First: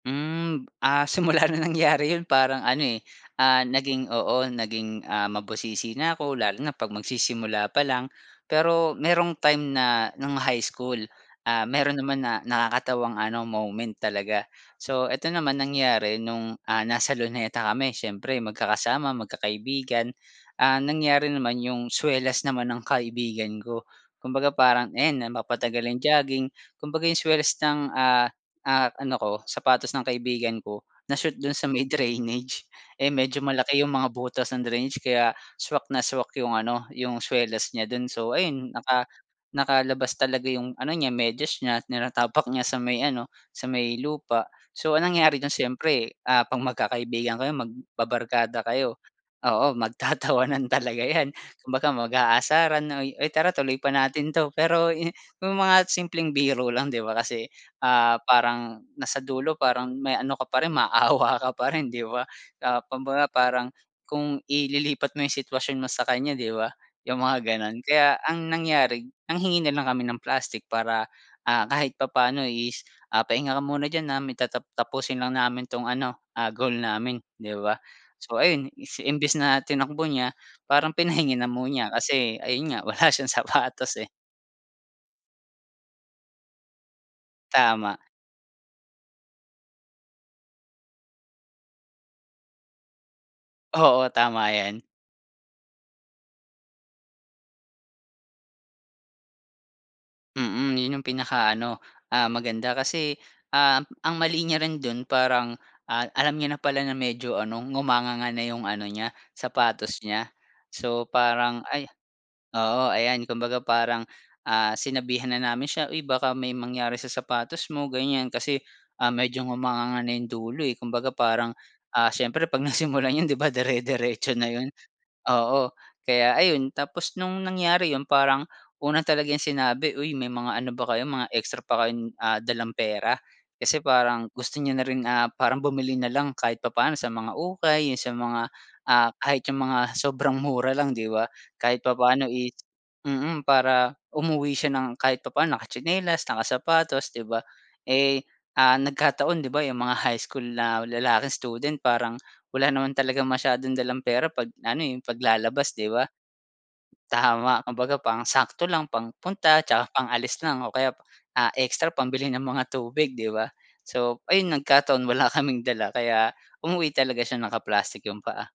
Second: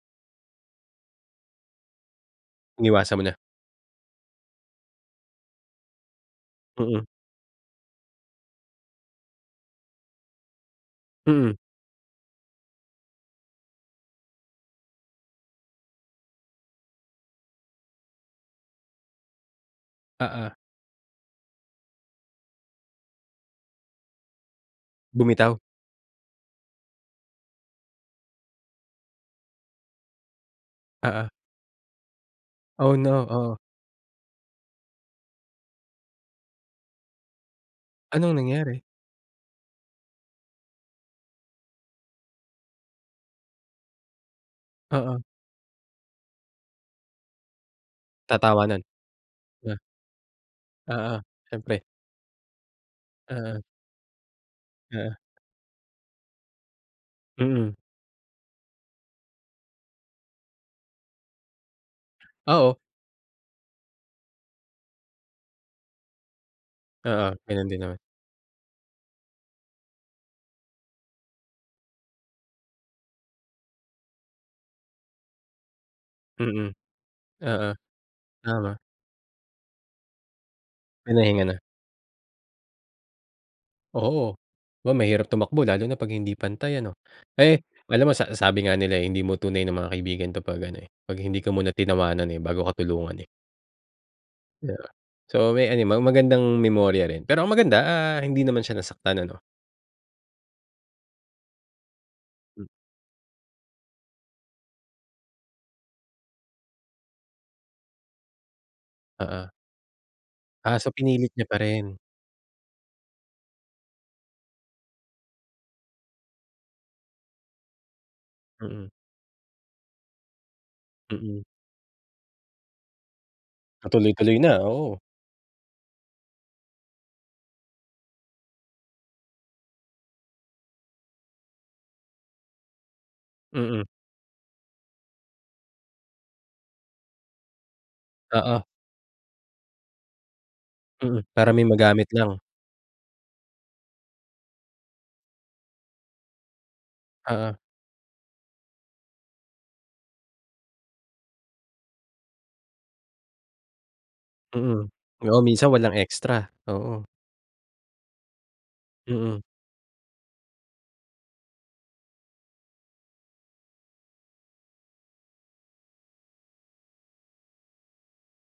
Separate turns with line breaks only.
Hmm, ah, simula ng nangyari yun parang ano eh,
Iniwasan mo na.
ah, naging oo, naging ah, mabusisi na ako, lalo na pag
Mm.
magsisimula pa lang. Pero merong time na ng high school
Mm.
ah, meron naman na nakakatawang ano moment talaga. So, eto naman, nangyari nung, ah, nasa Luneta kami siyempre magkakasama, magkakaibigan,
Oo.
ah, nangyari naman yung swelas naman ng kaibigan ko. Kumbaga parang, ayan
Bumitaw.
napapatagal ang jogging kumbaga yung swelas ng ah, ah, ano ko, sapatos ng kaibigan ko, na
Oo.
shoot dun sa may drainage,
Oh,
eh,
no,
medyo
oh.
malaki yung mga butas ng drainage kaya swak na swak yung ano yung swelas niya dun.
Anong
So ayun,
nangyari?
naka nakalabas talaga yung ano niya medyas niya, tinatapak niya sa may ano, sa may lupa. So ang
Oo.
nangyari dun, siyempre ah, 'pag magkakaibigan kayo, magbabarkada
Tatawanan
kayo, oo,
ah.
magtatawanan talaga
Oo,
yan.
siyempre.
Kumbaga mag-aasaran na, "Uy tara
Oo.
tuloy pa natin 'to. "Pero yu
Oo.
yung mga simpleng biro lang, 'di ba, kasi
Mm.
ah, parang nasa dulo parang may ano ka pa rin maawa ka pa rin, 'di ba,
Oo.
na kumbaga parang kung ililipat mo yung sitwasyon mo sa kanya, 'di ba, yung
Oo,
mga
ganun din
ganon.
naman.
Kaya ang nangyari nanghingi na lang kami ng plastic para, ah, kahit papaano is ah, "Pahinga ka muna diyan ah, may tatap tapusin lang namin 'tong ano ah,
Mm.
goal namin," 'di
Oo,
ba. So ayun,
tama.
is imbes na tinakbo niya, parang pinahingi
Pinahinga
na
na.
mo niya kasi ayun nga wala siyang sapatos, eh.
Oo, aba mahirap tumakbo lalo na 'pag hindi pantay ano. Eh,
Tama.
alam mo sa sabi nga nila eh, hindi mo tunay na mga kaibigan 'to 'pag ano eh, 'pag hindi ka muna tinawanan eh, bago ka tulungan, eh.
Oo, tama
Yeah,
yan.
so may ano, may magandang memorya rin. Pero ang maganda ah, hindi naman siya nasaktan ano.
Mm, yun yung pinakaano ah, maganda kasi ah, ang mali niya rin dun parang ah, alam niya na pala na medyo ano, ngumanganga na yung ano niya
Oo.
sapatos niya.
Ah, so
So
pinilit niya pa
parang ay
rin.
oo ayan kumbaga parang ah, sinabihan na namin siya, "Uy baka may mangyari sa sapatos mo," ganyan kasi
Mm.
ah, medyo ngumanganga na yung dulo, eh. Kumbaga
Mhm.
parang ah, siyempre 'pag nasimulan yun 'di ba, dire-diretso
Matuloy-tuloy
na
na,
yun,
oo.
oo. Kaya ayun, tapos nung nangyari yun, parang una talaga niyang sinabi, "Uy may mga ano ba kayo, mga extra pa kayong ah, dalang pera?" Kasi
Mm.
parang gusto niya na rin ah, parang bumili na lang kahit papaano sa mga ukay yung sa mga,
Oo.
ah, kahit yun mga sobrang mura lang, 'di
Mm,
ba,
para may
kahit
magamit
papaano
lang.
is mm, para umuwi siya ng kahit papaano nakatsinelas nakasapatos, 'di ba.
Oo.
Eh, ah, nagkataon di ba, yung mga high school na lalaking student parang wala naman talagang masyadong dalang pera 'pag na ano,
Mm.
eh,
Oo, minsan
paglalabas, 'di
walang
ba?
extra, oo.
Tama. Kumbaga pang-sakto lang,
Mm.
pang-punta tsaka pang-alis lang o kaya ah, ekstra pambili ng mga tubig, 'di ba. So ayun, nagkataon wala kaming dala kaya umuwi talaga siya naka-plastik yung paa.